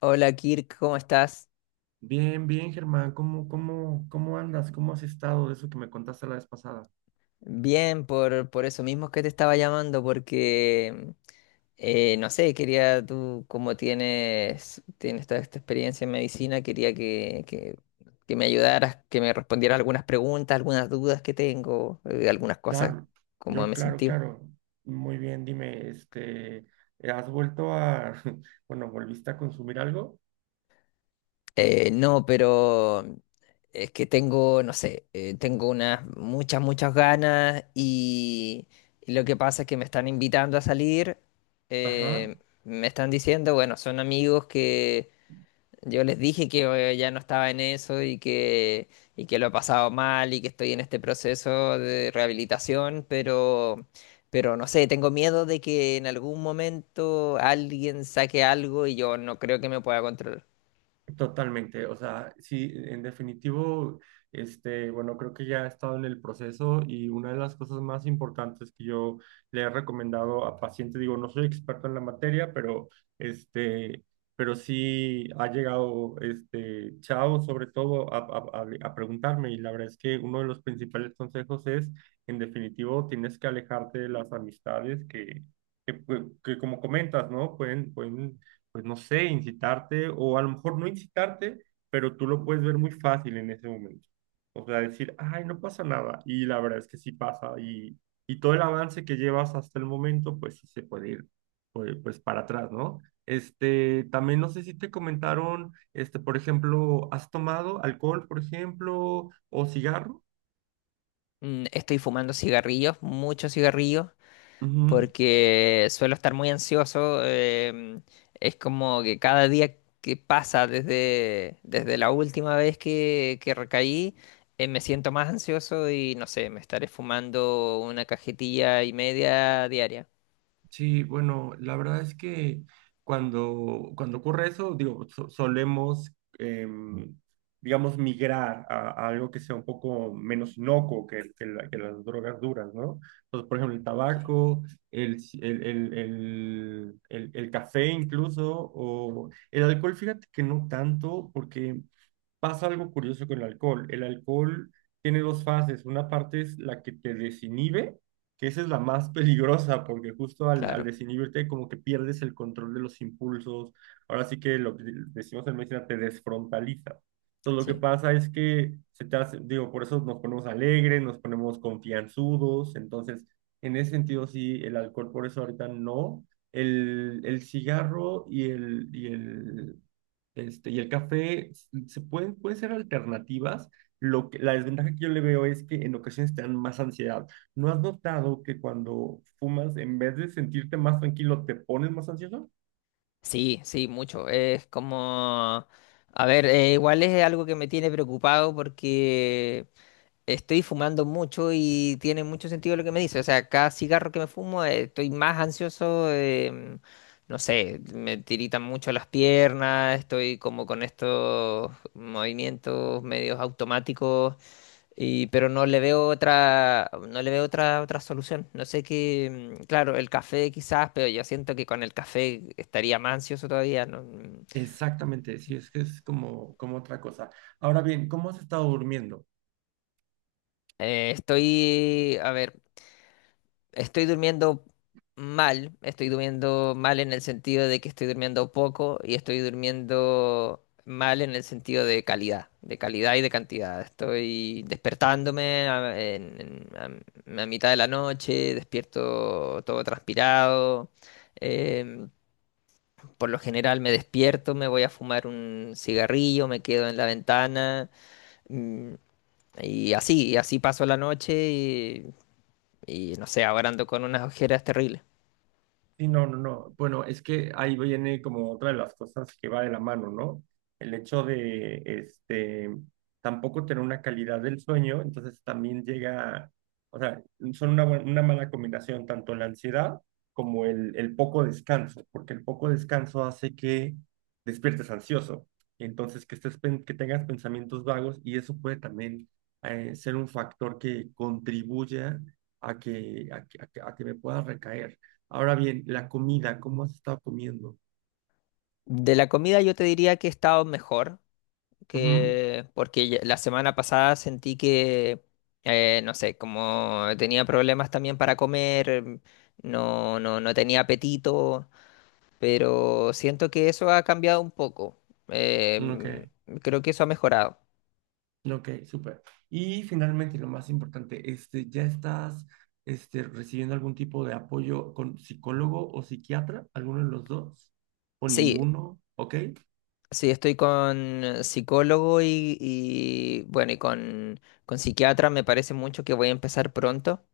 Hola Kirk, ¿cómo estás? Bien, bien, Germán, ¿cómo andas? ¿Cómo has estado de eso que me contaste la vez pasada? Bien, por eso mismo que te estaba llamando, porque no sé, quería tú, como tienes, tienes toda esta experiencia en medicina, quería que me ayudaras, que me respondieras algunas preguntas, algunas dudas que tengo, algunas cosas, Claro, cómo yo, me claro, sentí. claro. Muy bien, dime, ¿has vuelto a, bueno, volviste a consumir algo? No, pero es que tengo, no sé, tengo unas muchas, muchas ganas y lo que pasa es que me están invitando a salir, Ajá. eh, me están diciendo, bueno, son amigos que yo les dije que ya no estaba en eso y y que lo he pasado mal y que estoy en este proceso de rehabilitación, pero no sé, tengo miedo de que en algún momento alguien saque algo y yo no creo que me pueda controlar. Totalmente, o sea, sí, en definitivo, este, bueno, creo que ya he estado en el proceso y una de las cosas más importantes que yo le he recomendado a pacientes, digo, no soy experto en la materia, pero este, pero sí ha llegado, este, Chao sobre todo a, a preguntarme y la verdad es que uno de los principales consejos es, en definitivo, tienes que alejarte de las amistades que, pues, que como comentas, ¿no? Pueden pues no sé, incitarte o a lo mejor no incitarte, pero tú lo puedes ver muy fácil en ese momento. O sea, decir, ay, no pasa nada. Y la verdad es que sí pasa. Y todo el avance que llevas hasta el momento, pues sí se puede ir pues, pues para atrás, ¿no? Este, también no sé si te comentaron, este, por ejemplo, ¿has tomado alcohol, por ejemplo, o cigarro? Mm, estoy fumando cigarrillos, muchos cigarrillos, Ujú. porque suelo estar muy ansioso. Es como que cada día que pasa desde la última vez que recaí, me siento más ansioso y no sé, me estaré fumando una cajetilla y media diaria. Sí, bueno, la verdad es que cuando ocurre eso, digo, solemos, em, digamos, migrar a algo que sea un poco menos inocuo que, que las drogas duras, ¿no? Entonces, por ejemplo, el Ok, tabaco, el, ci- el café incluso, o el alcohol, fíjate que no tanto, porque pasa algo curioso con el alcohol. El alcohol tiene dos fases. Una parte es la que te desinhibe, que esa es la más peligrosa, porque justo al, al claro, desinhibirte como que pierdes el control de los impulsos. Ahora sí que lo que decimos en medicina, te desfrontaliza. Entonces lo que sí. pasa es que se te hace, digo, por eso nos ponemos alegres, nos ponemos confianzudos. Entonces, en ese sentido, sí, el alcohol por eso ahorita no. El cigarro y el, este, y el café se pueden ser alternativas. Lo que, la desventaja que yo le veo es que en ocasiones te dan más ansiedad. ¿No has notado que cuando fumas, en vez de sentirte más tranquilo, te pones más ansioso? Sí, sí, mucho. Es como... A ver, igual es algo que me tiene preocupado porque estoy fumando mucho y tiene mucho sentido lo que me dice. O sea, cada cigarro que me fumo, estoy más ansioso. No sé, me tiritan mucho las piernas, estoy como con estos movimientos medios automáticos, y, pero no le veo otra, no le veo otra, otra solución. No sé qué, mm, claro, el café quizás, pero yo siento que con el café estaría más ansioso todavía. No, mm. Exactamente, sí, es que es como, como otra cosa. Ahora bien, ¿cómo has estado durmiendo? Estoy, a ver, estoy durmiendo estoy durmiendo mal en el sentido de que estoy durmiendo poco y estoy durmiendo mal en el sentido de calidad y de cantidad. Estoy despertándome a, en- a- a mitad de la noche, despierto todo transpirado. em, por lo general me despierto, me voy a fumar un cigarrillo, me quedo en la ventana, mm, y así paso la noche y no sé, ahora ando con unas ojeras terribles. Sí, no, no, no. Bueno, es que ahí viene como otra de las cosas que va de la mano, ¿no? El hecho de, este, tampoco tener una calidad del sueño, entonces también llega, o sea, son una, una mala combinación, tanto la ansiedad como el poco descanso, porque el poco descanso hace que despiertes ansioso, y entonces que estés, que tengas pensamientos vagos y eso puede también ser un factor que contribuya a que, a que me pueda recaer. Ahora bien, la comida, ¿cómo has estado comiendo? De la comida yo te diría que he estado mejor, que porque ya- la semana pasada sentí que, no sé, como tenía problemas también para comer, mm, no tenía apetito, pero siento que eso ha cambiado un poco. Eh, Ujú. Ok, Creo que eso ha mejorado. ok, súper. Y finalmente, y lo más importante, este, ¿ya estás recibiendo algún tipo de apoyo con psicólogo o psiquiatra? ¿Alguno de los dos? ¿O Sí, ninguno? Ok, sí, estoy con psicólogo y, bueno, con psiquiatra, me parece mucho que voy a empezar pronto.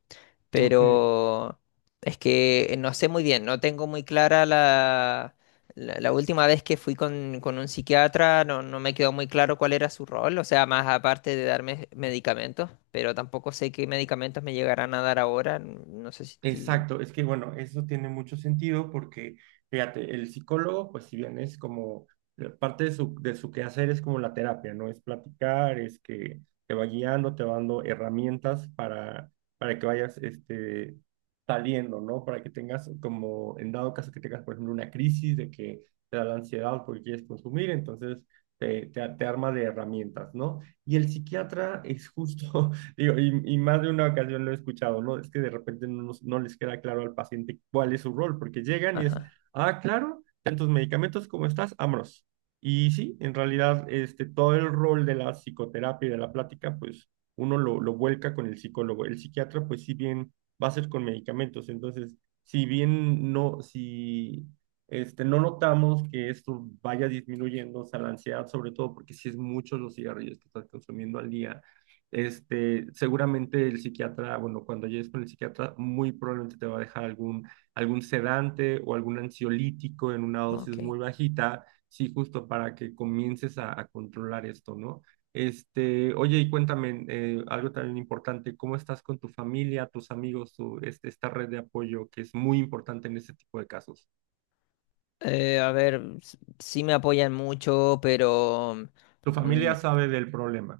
ok. Pero es que no sé muy bien, no tengo muy clara la última vez que fui con un psiquiatra, no, no me quedó muy claro cuál era su rol, o sea, más aparte de darme medicamentos, pero tampoco sé qué medicamentos me llegarán a dar ahora, no sé si... ti- Exacto, es que bueno, eso tiene mucho sentido porque, fíjate, el psicólogo, pues si bien es como parte de su quehacer es como la terapia, ¿no? Es platicar, es que te va guiando, te va dando herramientas para que vayas saliendo, ¿no? Para que tengas como, en dado caso que tengas, por ejemplo, una crisis de que te da la ansiedad porque quieres consumir, entonces te arma de herramientas, ¿no? Y el psiquiatra es justo. Digo, y más de una ocasión lo he escuchado, ¿no? Es que de repente no, no les queda claro al paciente cuál es su rol, porque llegan y es, Ajá, ah, claro, tantos medicamentos como estás, vámonos. Y sí, en realidad, este, todo el rol de la psicoterapia y de la plática, pues uno lo vuelca con el psicólogo. El psiquiatra, pues si bien va a ser con medicamentos, entonces, si bien no, si no notamos que esto vaya disminuyendo, o sea, la ansiedad sobre todo, porque si es muchos los cigarrillos que estás consumiendo al día seguramente el psiquiatra, bueno, cuando llegues con el psiquiatra, muy probablemente te va a dejar algún, algún sedante o algún ansiolítico en una dosis ok. muy bajita, sí, justo para que comiences a controlar esto, ¿no? Este, oye, y cuéntame, algo también importante, ¿cómo estás con tu familia, tus amigos, tu, este, esta red de apoyo que es muy importante en este tipo de casos? A ver, s- sí me apoyan mucho, pero... Tu mm, familia sabe del problema,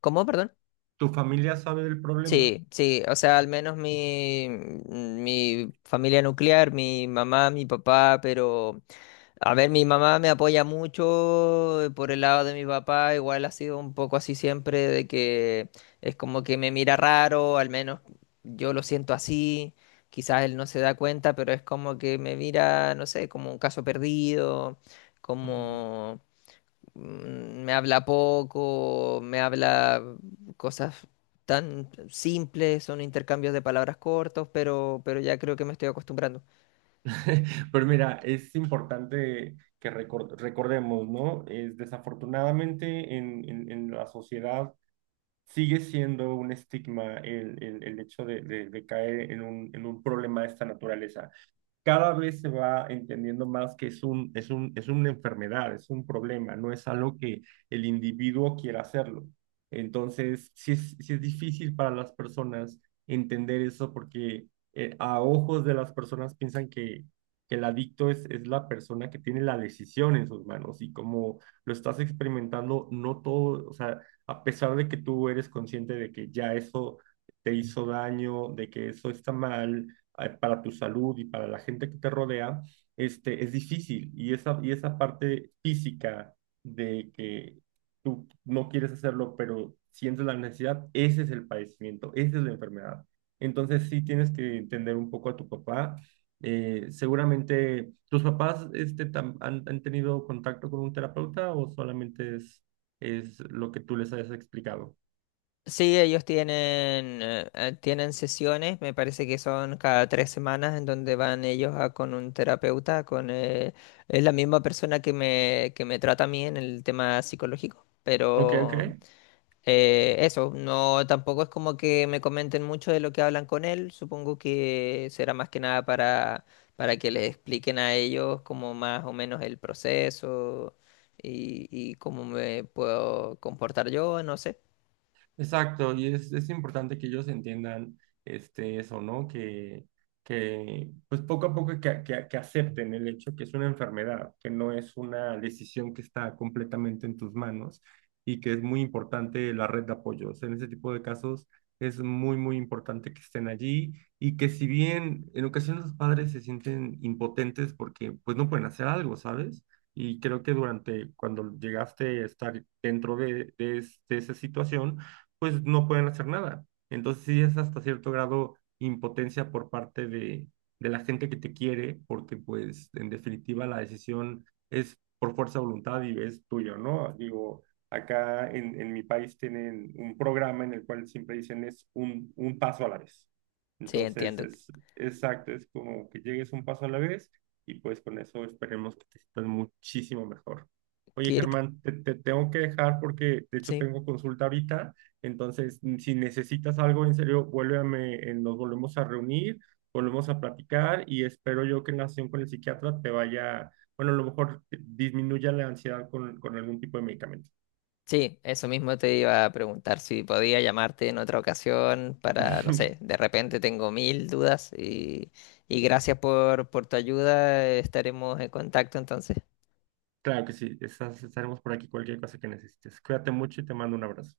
¿cómo? Perdón. tu familia sabe del problema. Sí, sí, o sea, al menos mi familia nuclear, mi mamá, mi papá, pero a ver, mi mamá me apoya mucho, por el lado de mi papá, igual ha sido un poco así siempre, de que es como que me mira raro, al menos yo lo siento así, quizás él no se da cuenta, pero es como que me mira, no sé, como un caso perdido, Ujú. como mm, me habla poco, me habla cosas tan simples, son intercambios de palabras cortos, pero ya creo que me estoy acostumbrando. Pero mira, es importante que recordemos, ¿no? Es desafortunadamente en, en la sociedad sigue siendo un estigma el, el hecho de, de caer en un problema de esta naturaleza. Cada vez se va entendiendo más que es un, es un, es una enfermedad, es un problema, no es algo que el individuo quiera hacerlo. Entonces, sí es difícil para las personas entender eso porque a ojos de las personas piensan que el adicto es la persona que tiene la decisión en sus manos y como lo estás experimentando, no todo, o sea, a pesar de que tú eres consciente de que ya eso te hizo daño, de que eso está mal, para tu salud y para la gente que te rodea, este, es difícil. Y esa parte física de que tú no quieres hacerlo, pero sientes la necesidad, ese es el padecimiento, esa es la enfermedad. Entonces sí tienes que entender un poco a tu papá. Seguramente, ¿tus papás este, han, han tenido contacto con un terapeuta o solamente es lo que tú les has explicado? Sí, ellos tienen, tienen sesiones, me parece que son cada 3 semanas en donde van ellos a, con un terapeuta, con es la misma persona que me trata a mí en el tema psicológico, Ok, ok. pero eso, no, tampoco es como que me comenten mucho de lo que hablan con él, supongo que será más que nada para, para que les expliquen a ellos como más o menos el proceso y cómo me puedo comportar yo, no sé. Exacto, y es importante que ellos entiendan este, eso, ¿no? Que, que pues poco a poco que acepten el hecho que es una enfermedad, que no es una decisión que está completamente en tus manos y que es muy importante la red de apoyos. En ese tipo de casos es muy, muy importante que estén allí y que si bien en ocasiones los padres se sienten impotentes porque pues no pueden hacer algo, ¿sabes? Y creo que durante cuando llegaste a estar dentro de, de esa situación, pues no pueden hacer nada. Entonces sí es hasta cierto grado impotencia por parte de la gente que te quiere, porque pues en definitiva la decisión es por fuerza de voluntad y es tuyo, ¿no? Digo, acá en mi país tienen un programa en el cual siempre dicen es un paso a la vez. Sí, Entonces entiendo. es exacto, es como que llegues un paso a la vez y pues con eso esperemos que te sientas muchísimo mejor. Oye, Kirk, Germán, te tengo que dejar porque de hecho sí. tengo consulta ahorita. Entonces, si necesitas algo en serio, vuélveme, nos volvemos a reunir, volvemos a platicar y espero yo que en la sesión con el psiquiatra te vaya, bueno, a lo mejor disminuya la ansiedad con algún tipo de medicamento. Sí, eso mismo te iba a preguntar si podía llamarte en otra ocasión para, no sé, de repente tengo mil dudas y gracias por tu ayuda, estaremos en contacto entonces. Claro que sí, estaremos por aquí cualquier cosa que necesites. Cuídate mucho y te mando un abrazo.